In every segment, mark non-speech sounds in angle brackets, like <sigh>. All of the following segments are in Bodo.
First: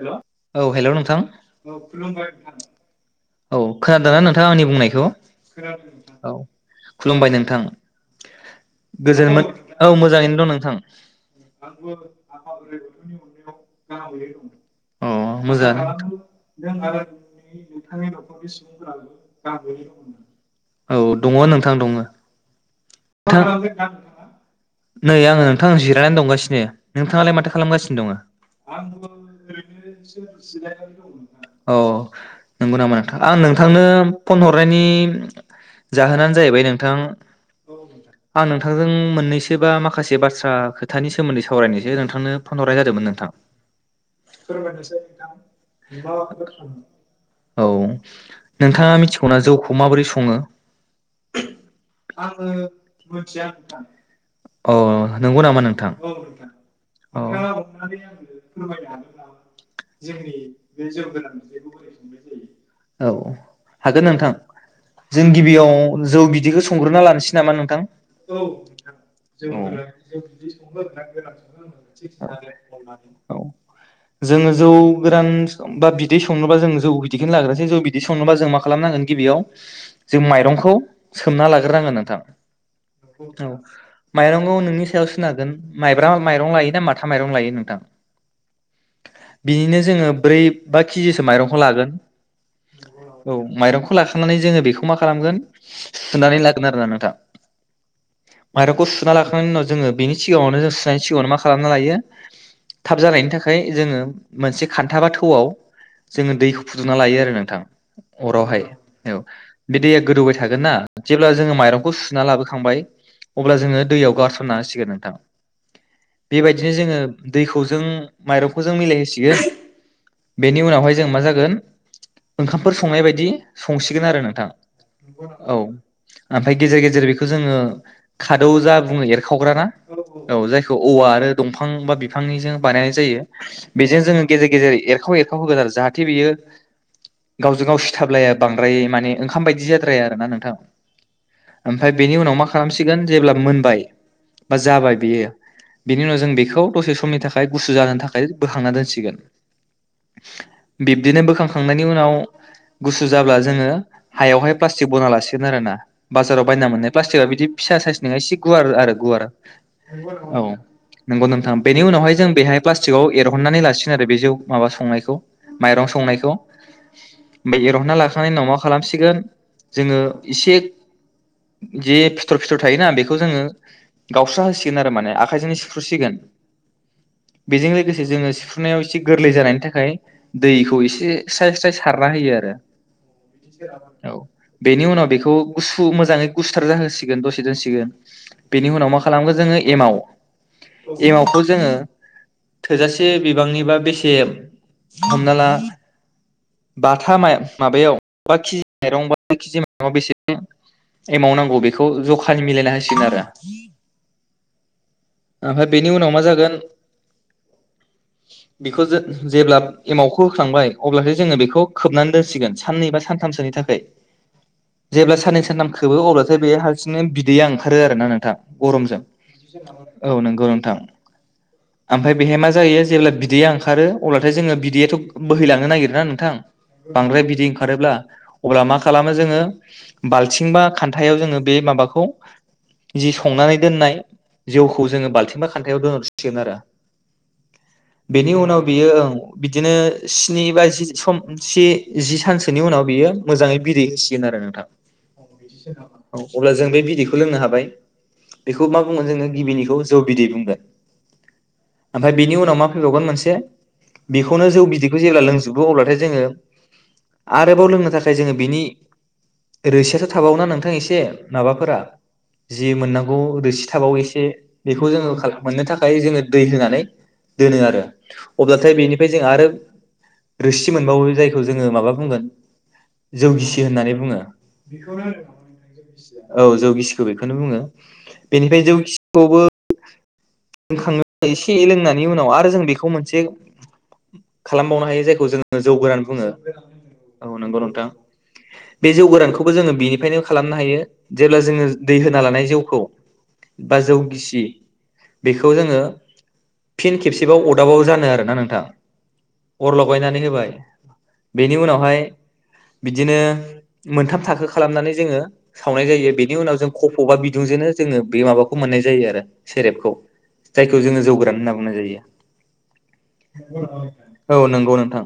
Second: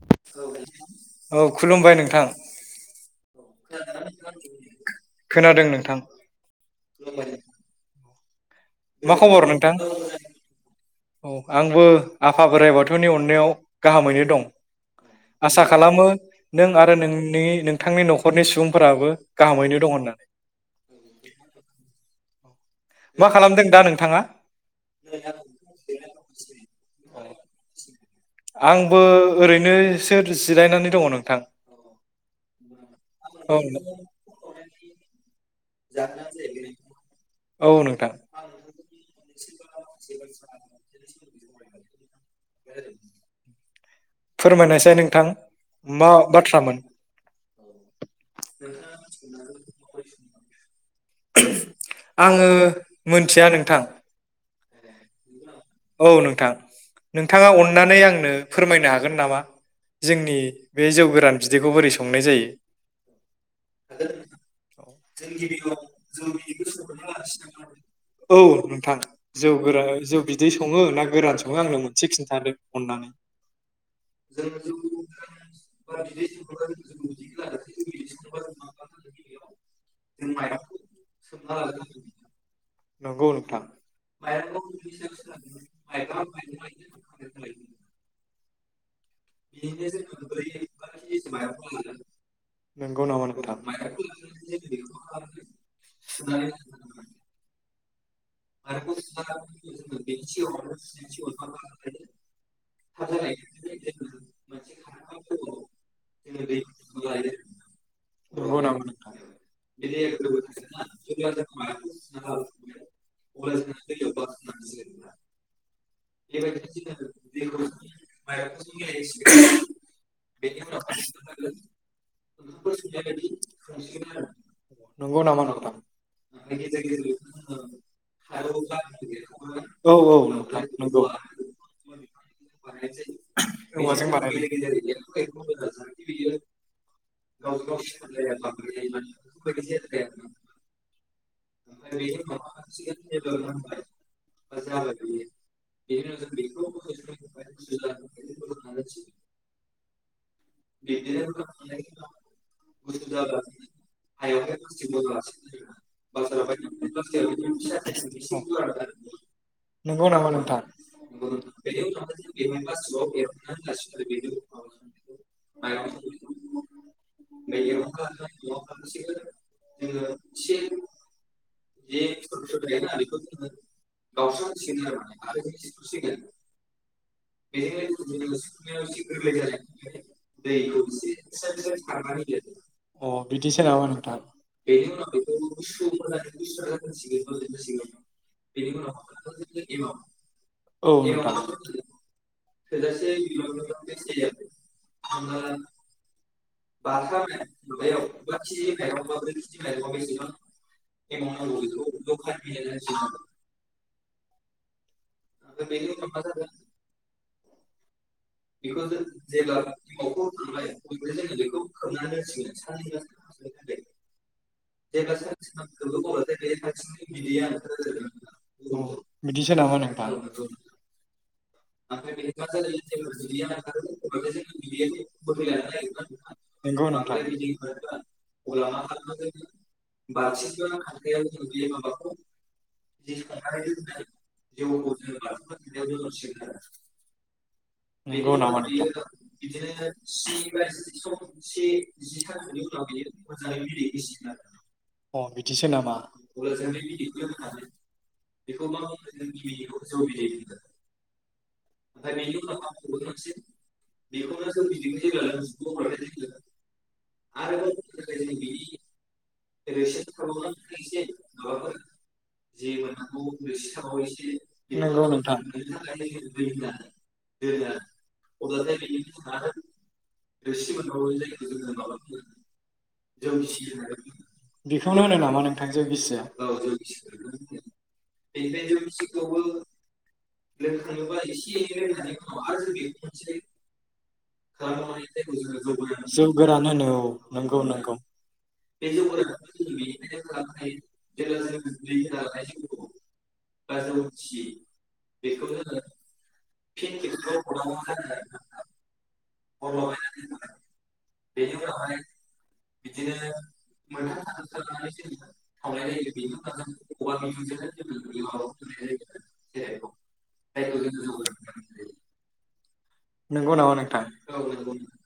हेलौ, औ हेल' नोंथां औ खुलुमबाय नोंथां औुमबाय औ खोनादों ना नोंथां आंनि बुंनायखौ? खोनादों नोंथां औ खुलुमबाय नोंथां। मा गोजोन मोन खबर नोंथां? औ मोजाङैनो दं नोंथां औ आंबो आफा बोराइ बाथौनि अननायाव गाहामैनो दं। अ आसा मोजांङानो खालामो नों आरो नोंनि नोंथांनि नोंथां। न'खरनि सुबुंफोराबो गाहामैनो दं होननानै औ दङ नोंथां दङो। मा खालामदों दा नोंथां नोंथाङा नै आङो नोंथां जिरायनानै दंगासिनो। नोंथाङालाय माथो खालामगासिनो दङो? आंबो ओरैनोसो जिरायनानै दङ नोंथां औ नंगौ नामा नोंथां आं औ नोंथांनो फन हरनायनि जाहोनानो जाहैबाय नोंथां औ नोंथां आं नोंथांजों मोननैसो बा माखासे बाथ्रा खोथानि सो सोमोन्दै सरायनायसै नोंथांनो फन हरनाय जादोंमोन नोंथां। फोरमायनोसै नोंथां मा बाथ्रामोन मा <unintelligible> औ। नोंथाङा मिथिगौना जौखौ माबोरै सङो? ङो मिथिया नोंथां। अ नंगौ नामा? नोंथां औ नोंथां। औ नोंथाङा अन्नानै आंनो फोरमायनो हागोन नामा जोंनि बे जौ गोरान बिदैखौ बोरै संनाय जायो? औ हागोन नोंथां जों गिबियाव जौ बिदैखौ संग्रोना लानोसै <unintelligible> नामा नोंथां औ नोंथां जौ गोरा जौ बि औ अननानै जोङो जौ गोरान बा बिदै संनोबा जों जौ बिदैखौनो लाग्रोसै जौ बिदै संनोबा जों मा खालामनांगोन गिबियाव जों माइरंखौ सोमना लाग्रोनांगोन नोंथां। नंगौ औ नोंथां माइरंखौ नोंनि सायावसो जागोन माइब्रा माइरं लायोना माथा माइरं लायो नोंथां। बिनिनो जोङो ब्रै बा केजिसो माइरंखौ लागोन। नंगौ नामा औ नोंथां माइरंखौ लाखांनानै जोङो बेखौ मा खालामगोन सुनानै लागोन आरोना नोंथां। माइरंखौ सुना लाखांनायनि उनाव जोङो बेनि सिगाङावनो जों सुनायनि सिगाङावनो मा खालामना लायो थाब जानायनि थाखाय जोङो मोनसे खान्था बा थौआव जोङो दैखौ फुदुंना लायो आरो नोंथां नंगौ अरावहाय नामा नोंथां औ बे दैया गोदौबाय थागोन ना जेब्ला जोङो माइरंखौ सु ना लाबोखांबाय अब्ला जोङो दैयाव गारसनना होसिगोन नोंथां। बेबायदिनो जोङो दैखौ जों माइरंखौ जों मिलायहोसिगोन बेनि उनावहाय जों मा जागोन ओंखामफोर संनाय बायदि संसिगोन आरो नोंथां। नंगौ नामा औ नोंथां आमफ्राय गेजेर गेजेर जेरै बेखौ जोङो खादौ जा बुङो एरखावग्राना औ औ नोंथां जायखौ नंगौ औवा आरो दंफां बा बिफांनिजों बानायनाय जायो बेजों औवाजों जोङो गेजेर गेजेर बानायनाय एरखाव एरखाव होग्रा आरो जाहाथे बेयो गावजों गाव सिथाबलाया बांद्राय माने ओंखाम बायदि जाद्राया आरो ना नोंथां। आमफ्राय बेनि उनाव मा खालामसि <unintelligible> जेब्ला मोनबाय बा जाबाय बेयो बेनि उनाव जों बेखौ दसे समनि थाखाय गुसु जानो थाखाय बोखांना दोनसिगेन। बिब्दिनो बोखांखांनायनि उनाव गुसु जाब्ला जोङो हायावहाय प्लासटिक बना लासिगोन आरोना <unintelligible> <unintelligible> बायना मोन प्लाटिकआ बिदि फिसा साइस नङा एसे गुवार आरो गुवार नंगौ नामा औ नोंथां नंगौ नोंथां बेनि उनावहाय जों बेहाय प्लास्टिकआव एरहननानै लासिगोन आरो बे जौ माबा संनायखौ माइरं संनायखौ बे एरहनना लाखांनायनि उनाव मा खालामसिगोन जोङो एसे जे फिथर -फिथर थायोना बेखौ जोङो गावस्रा होसिगोन आरो माने आखायजोंनो सिफ्रुसिगोन बेजों लोगोसे जोङो सिफ्रुनायाव एसे गोरलै जानायनि थाखाय दैखौ एसे स्राय -स्राय सारना होयो आरो अ बिदिसो नामा औ नोंथां बेनि उनाव बेखौ गुसु मोजां गुस्थार जाहोसिगोन दसे दोनसिगोन बेनि उनाव मा खालामगोन जोङो एमाव औ -एमावखौ जोङो थोजासे बिबांनिबा बेसे हमना ला बाथा माबायाव बा केजि माइरं बा केजि माइरंआव बेसे एमाउ नांगौ बेखौ जखानि मिलायना होसिगोन आरो आमफ्राय बेनि उनाव मा जागोन बेखौ जो जेब्ला एमावखौ होखांबाय अब्लासो जोङो बेखौ खोबनानै दोनसिगोन साननै बा सानथामसोनि थाखाय। जेब्ला साननै सानथाम खोबो अब्लाथाय बे हालसिंनो बिदैया ओंखारो आरोना नोंथां गरमजों। बिदिसो नामा औ नोंथां नंगौ नोंथां ओमफ्राय बेहाय मा जायो जेब्ला बिदैया ओंखारो अब्लाथाय जोङो बिदैयाथ' बोहैलांनो नागिरोना नोंथां नंगौ नोंथां बांद्राय बिदै ओंखारोब्ला अब्ला मा खालामो जोङो बालथिंबा खान्थायाव जोङो बे माबाखौ जि संनानै दोननाय जौखौ जोङो बाल्थिंबा खान्थायाव दोनहरसिगोन आरो। बेनि नंगौ नामा उनाव बियो नोंथां ओं बिदिनो स्नि बा जि सम जि सानसोनि उनाव बियो मोजाङै बिदै होसिगोन आरो। नोंथां। अ बिदिसो नामा औ अब्ला जों बे बिदैखौ लोंनो हाबाय बेखौ मा बुंगोन जोङो गिबिनिखौ जौ बिदै बुंगोन ओमफ्राय बेनि उनाव मा फैबावगोन मोनसे बेखौनो जौ बिदैखौ जेब्ला लोंजोबो अब्लाथाय जोङो आरोबाव लोंनो थाखाय जोङो बिनि रोसि थाबावना नोंथां एसे माबाफोरा जि मोननांगौ रोसि थाबावो एसे बेखौ नंगौ जोङो नोंथां मोननो थाखाय जोङो दै होनानै दोनो आरो अब्लाथाय बेनिफ्राय जों आरो रोसि मोनबावो जायखौ जोङो माबा बुंगोन जौगिसि होननानै बुङो। <unintelligible> बेखौनो होनो नामा नोंथां जौ गोसिया औ जौगिसिखौ बेखौनो बुङो गिसि बेनिफ्राय बेखौनो जौगिसिखौबो बुङो। लोंखाङो एसे लोंनायनि उनाव आरो जों बेखौ मोनसे खालामबावनो हायो जायखौ जोङो गोरान जौ बुङो गोरान होनो औ नंगौ नंगौ। बे <unintelligible> जोङो बेनिफ्रायनो खालामनो हायो जेब्ला जोङो दै होना लानाय जौखौ बा जौ गिसि बेखौ जोङो फिन खेबसेबाव अदाबाव जानो आरोना नोंथां अर लगायनानै होबाय बेनि उनावहाय बिदिनो मोनथाम थाखो खालामनानै जोङो सावनाय जायो। बेनि उनाव जों खफ' बा बिदुंजोंनो जोङो बे माबाखौ मोननाय जायो आरो सेरेबखौ। जायखौ जोङो जौ गोरान होनना बुंनाय जायो। औ नंगौ नोंथां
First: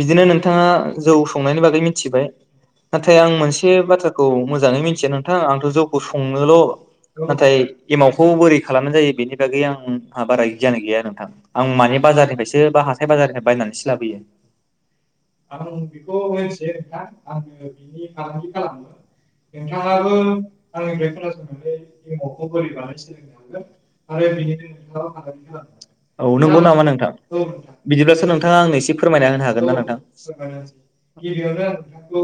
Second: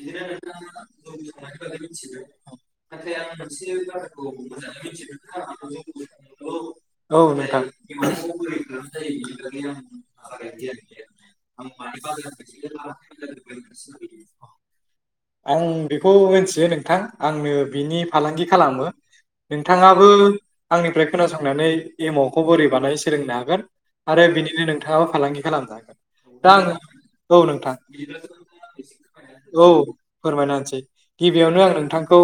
बिदिनो नोंथाङा जौ संनायनि बागै मिथिबाय नाथाय आं मोनसे बाथ्राखौ मोजाङै मिथिया नोंथां आंथ' जौखौ सङोल' नाथाय एमावखौ बोरै खालामनाय जायो बेनि गैया आंहा बारा गियान गैया नोंथां आं माने बाजारनि बा हाथाय बाजारनिफ्राय बायनानैसो लाबोयो आं बेखौ मिथियो नोंथां आङो बिनि फालांगि खालामो नोंथाङाबो आंनिफ्राय खोनासंनानै एमावखौ बोरै बानायो सोलोंनांगौ बेखौ आरो बिनिनो नोंथाङाबो फालांगि खालामनो हागोन औ दा नंगौ आङो नामा नोंथां। औ बिदिब्लाथ' नोंथाङा आंनो एसे फोरमायना होनो हागोन औ ना नोंथां? गिबियावनो आं नोंथांखौ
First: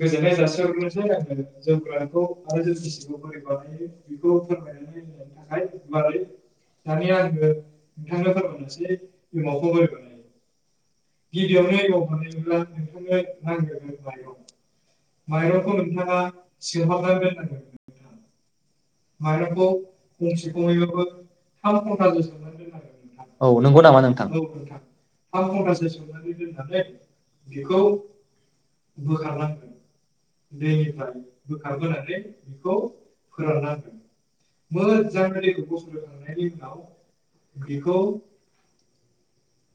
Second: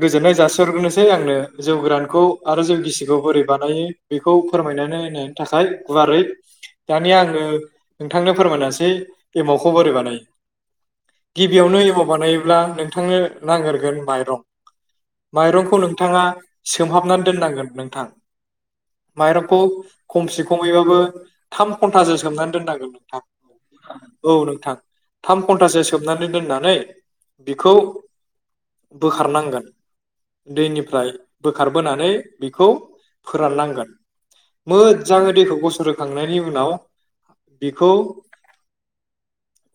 गोजोननाय जासिहग्रोनोसै आंनो जौ गोरानखौ आरो जौ गिसिखौ बोरै बानायो बेखौ फोरायनायनै होनायनि था <unintelligible> गुवारै दानिया आङो नोंथांनो फोरमायनासै <unintelligible> एमावखौ बोरै बानायो गिबियावनो एमाव बानायोब्ला नोंथांनो नागोरगोन माइरं माइरंखौ नोंथाङा सोमहाबनानै दोननांगोन नोंथां माइरंखौ खमसे खमैबाबो थाम घन्टासो सोमनानै दोननांगोन नोंथां। औ नंगौ नामा नोंथां औ नोंथां थाम घन्टासो सोमनानै दोननानै बेखौ बोखारनांगोन दैनिफ्राय बोखारबोनानै बेखौ फोराननांगोन। मोजाङै दैखौ गसर होखांनायनि उनाव बिखौ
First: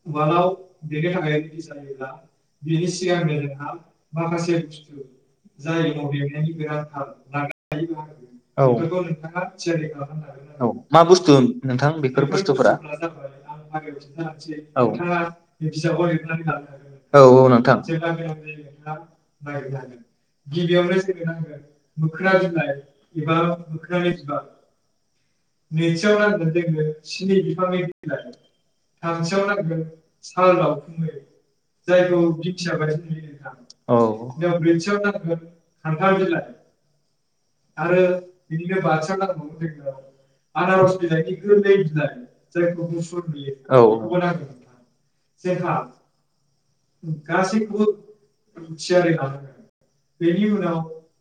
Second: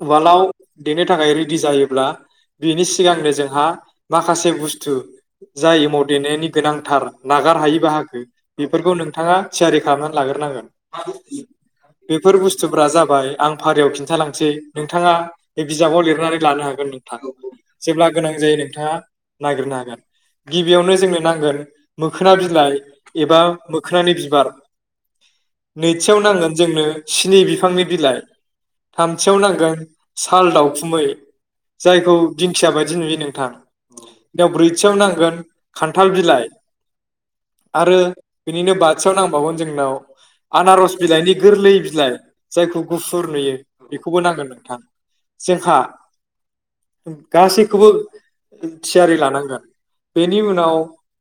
उवालाव देनो थाखाय रेडि जायोब्ला बेनि सिगांनो जोंहा माखासे बुस्थु जाय एमाव देनायनि गोनांथार नागारहायि बाहागो औ बेफोरखौ नोंथाङा थियारि खालामनानै लाग्रोनांगोन मा बुस्थु नोंथां बेफोर बुस्थुफोरा? आं फारियाव खिन्थालांसै औ नोंथाङा बे बिजाबाव लिरनानै लानो हागोन नोंथां औ औ नोंथां जेब्ला गोनां जायो नोंथाङा नागिरनो हागोन गिबियावनो जोंनो नांगोन मोखोना बिलाइ एबा मोख <unintelligible> बिबार नैथियाव नांगोन जोंनो स्नि बिफांनि बिलाइ थामथियाव नांगोन साल दावखुमै जायखौ दिंखिया बायदि नुयो नोंथां औ औ दा ब्रैथियाव नांगोन खान्थाल बिलाइ आरो बिदिनो बाथिया बाथियाव नांबावगोन जोंनाव आनारस बिलाइनि गोरलै बिलाइ जायखौ गुफ नुयो औ बेखौबो नांगोन नोंथां जोंहा गासैखौबो थियारि लानांगोन बेनि उनाव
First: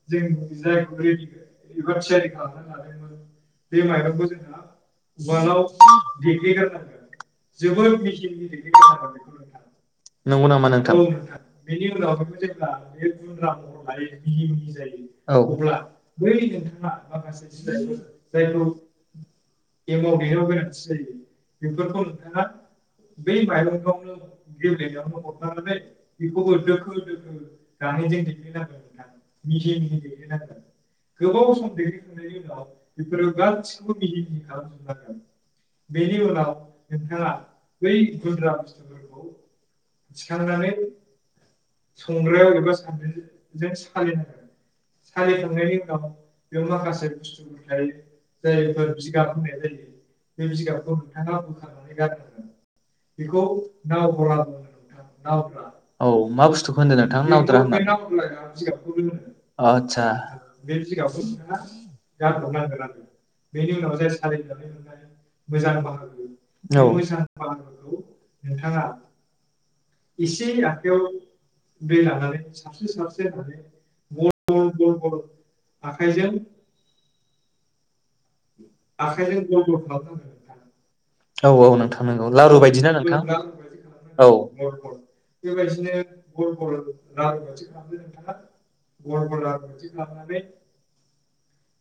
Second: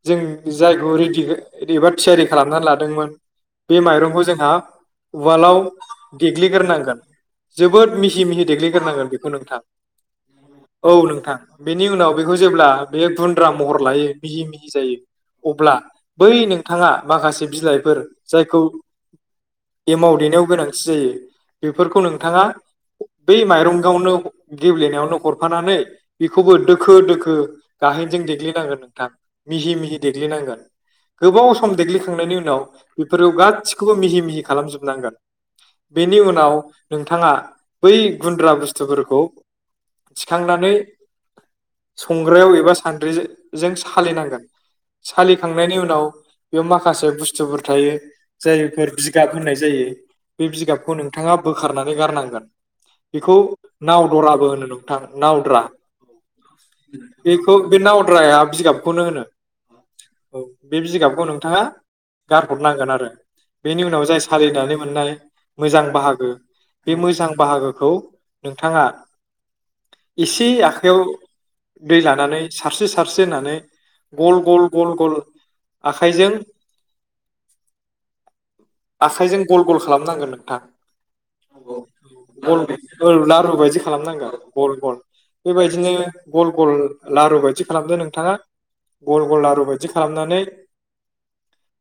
जों जायखौ रिडि थियारि खालामनानै लादोंमोन बे माइरंखौ जोंहा उवालाव देग्लिगोरनांगोन। बेखौ नोंथां नंगौ नामा औ नोंथां बेनि उनाव बेखौ जेब्ला बे गुन्द्रा महर लायो मिहि मिहि औ फ्रा माखासे बिलाइफोर जायखौ एमाव देनायाव गोनांथि जायो। बेफोरखौ नोंथाङा बै माइरं गावनो गेब्लेनायावनो हरफानानै बेखौबो दोखो दोखो गाहेनजों देग्लिनांगोन नोंथां मिहि मिहि देग्लिनांगोन गोबाव सम देग्लिखांनायनि उनाव बेफोरखौ गासिखौबो मिहि मिह खालामोबनांगोन बेनि उन नाव नोंथाङा बै गुन्द्रा बुस्थुफोरखौ थिखांनानै संग्रायाव एबा सान्द्रिजों सालिनांगोन सालिखांनायनि उनाव बेयाव माखासे बुस्थुफोर थायो जायफोर बिगाब होननाय जायो बे बिगाबखौनो औ बेखौ नावदराबो होनो नोंथां नावद्रा मा बुस्थुखौ होनदों नोंथां बेखौ नावद्रा बे नावद्राया ओ बिगाबखौनो होनो आदसा नोंथांङा गारहरनांगोन आरो बेनि उनाव जाय सलिनानै मोननाय मोजां बाहागो औ बे मोजां बाहागोखौ नोंथाङा एसे आखाइयाव दै लानानै सारस्रि सारस्रि होननानै गल गल गल आखाइजों आखाइजों गल गल खालामनांगोन नोंथां औ औ नोंथां नंगौ औ लारु बायदिना नोंथां <inaudible> लारु बायदि औ खालामनांगौ गल गल बेबायदिनो गल गल लारु बायदि खालामदो नोंथाङा गल गल लारु बायदि खालामनानै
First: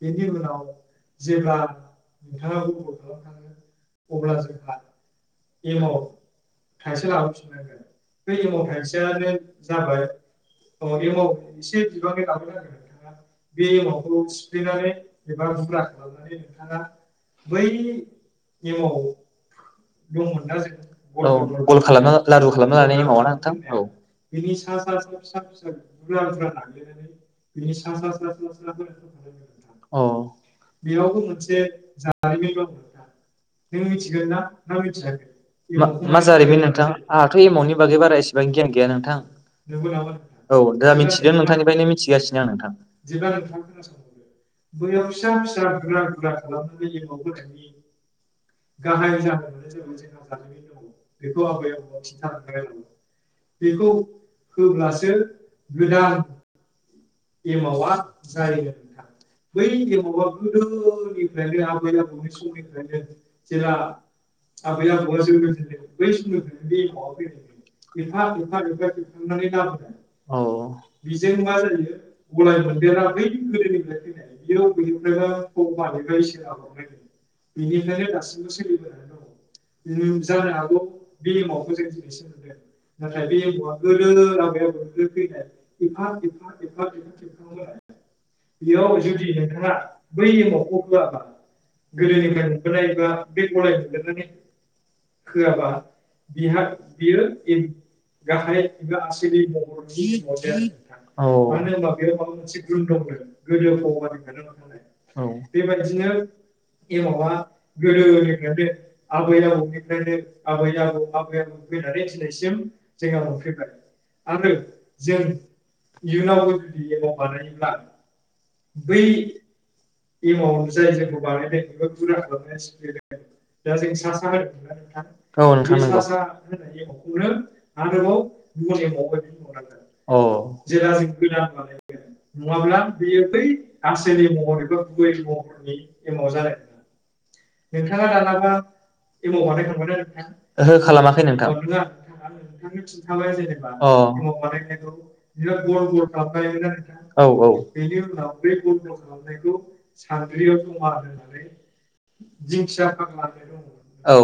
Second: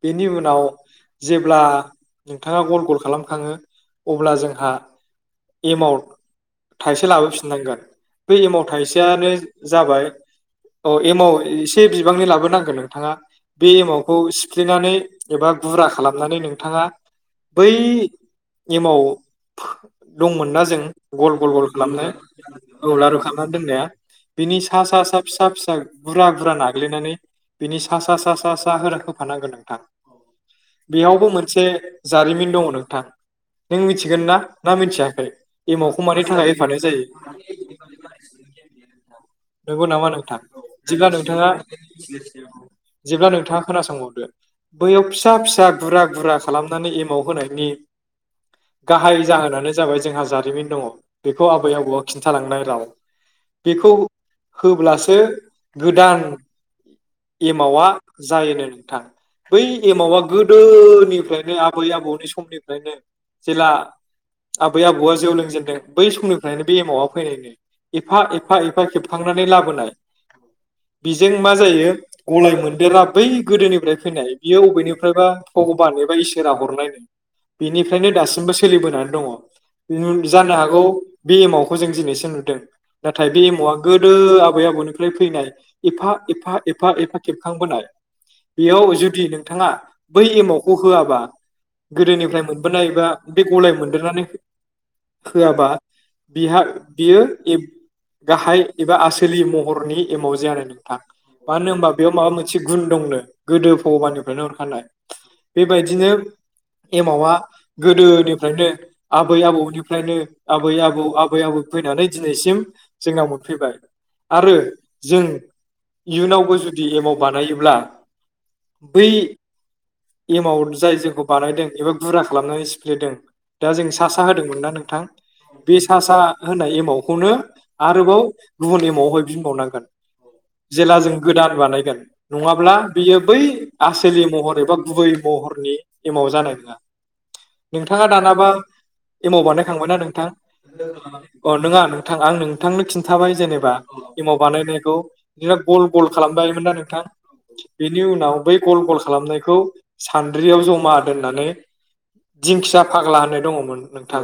बेनि उनाव जेब्ला नोंथाङा गल गल खालाम खाङो अब्ला जोंहा एमाव थाइसे लाबो फिननांगोन बे एमाव थाइसे यानो जाबाय औ एमाव एसे बिबांनि लाबो नांगोन नोंथाङा बे एमावखौ सिफ्लेनानै एबा गुरा लानानै नोंथाङा बै एमाव दंमोन ना जों औ गल गल गल खालामनाय खालामना लारु खालामना औ लानायनि लारु एमावा ना खालामना नोंथां औ दोननाया बिनि सा सा सा फिसा फिसा गुरा गुरा नाग्लिनानै बिनि सा सा सा सा सा हो होफानांगोन नोंथां। औ बेयावबो मोनसे जारिमिन दं नोंथां नों मिथिगोन ना ना मिथिया मिथियाखै एमावखौ मानि मा थाखाय जारिमिन होफानाय नोंथां जायो आंहाथ' एमावनि बागै बारा एसेबां गियान गैया नोंथां नंगौ नामा नोंथां औ दा जेब्ला मिथिदों नोंथाङा नोंथांनिफ्रायनो मिथिगासिनो आं नोंथां <inaudible> जेब्ला नोंथाङा खोना संबावदो बैयाव फिसा फिसा गुरा गुरा खालामनानै एमाव होनायनि गाहाय जाहोनानो जाबाय जोंहा जारिमिन दङ बेखौ आबै आबौआ खिन्था लांनाय राव बेखौ होब्लासो गोदान एमावा जायोनो नोंथां बै एमावा गोदो निफ्रायनो आबै आबौनि समनि फ्रायनो जेला आबै आबौ आ जौ लोंजेनदों बै सम निफ्रायनो बे एमावा फैनायनो एफा एफा एफा खेब <unintelligible> औ, बेजों मा जायो? गलाय मोनदेरा बै गोदोनिफ्राय फैनाय बियो बबे निफ्रायबा भगबान एबा इसोरा हरनाय, बेनिफ्रायनो दासिमबो सोलिबोनानै दङ जानो हागौ बे एमावखौ जों दिनैसो नुदों नाथाय बे एमाव आ गोदो आबै आबौ निफ्राय फैनाय एफा एफा एफ एफा एफा खेबखां बोनाय बेयाव जुदि नोंथाङा बै एमावखौ हो आबा गोदो निफ्राय मोनबोनाय एबा बे गलाय मोनदेर नानै होआबा औ बिहा नोंथां बियो गाहाय एबा आसोलि महरनि एमाव जायानो नोंथां। मानो होनबा बेयाव माबा मोनसे गुन दंनो गोदो भगबान <inaudible> नो, बेबायदिनो एमावा गोदोनिनो आबै आबौ निफ्रायनो आबै आबौ आबै आबौ फैनानै थिनायसिम जोंहा फैबाय आरो जों इयुनावबो जुदि जुदि एमाव बानायोब्ला बै एमाव जाय जोंखौ बानायदों बेबो बुरजा खालामनाय <inaudible> दा जों सा सा <inaudible> औ नोंथां बे सा सा <inaudible> खौनो आरोबाव गुबुन एमा वहाय फिन बावनांगोन जेला जों गोदान बानायगोन नङाब्ला बै आसोलि महर एबा गुबै महरनि एमाव जानाय नङा नोंथाङा दानाबा एमाव बानाय खांबाय ना नोंथां? ओहो खालामाखै अ नङा नोंथां आं नोंथांनो खि <inaudible> बेयाव गल बिदिनो गल गल <inaudible> खालामबायमोन ना नोंथां औ औ। बेनि उनाव बै गल गल खालामनायखौ सान्द्रियाव जमा दोननानै दिंखिया फाग्ला होननाय दङ मोन औ नोंथां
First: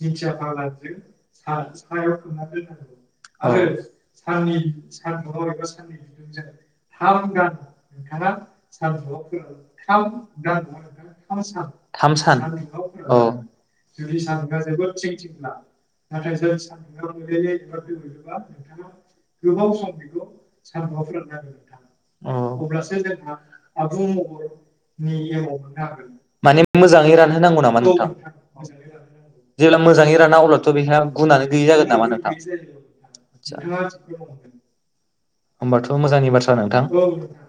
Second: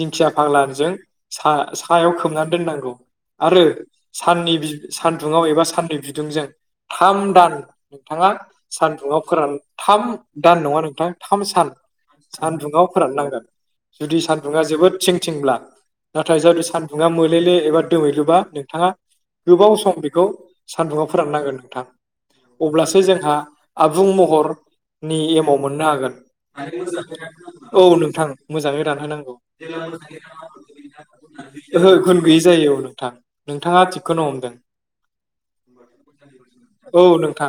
दिंखिया फाग्लाजों सा सायाव खोबनानै दोननांगौ। आरो साननि सान्दुुंआव एबा साननै बिदुंजों थाम दान। नोंथाङा सानदुङाव फोरान थाम दान नङा नोंथां थाम सान सानदुङाव फोराननांगोन जुदि सानदुङा जोबोद थिं थिंब्ला नाथाय जुदि सानदुङा मोलेले एबा <inaudible> दोमैलुबा नोंथाङा गोबाव सम बेखौ सान्दुंङाआव फोराननांगोन अ नोंथाङा अब्लासो। जोंहा आबुं महरनि एमाव मोननो हागोन माने मोजाङै रानहोनांगौ औ नामा नोंथां मोजाङै रानहोनांगौ जेब्ला मोजाङै रानना अब्लाथ' बेहा गुनानो गैयि जागोन ओहो नामा गुन नोंथां। गैयि जायो औ नोंथां नोंथाङा थिगखौनो हमदों होनबाथ' मोजांनि बाथ्रा नोंथां। औ नोंथां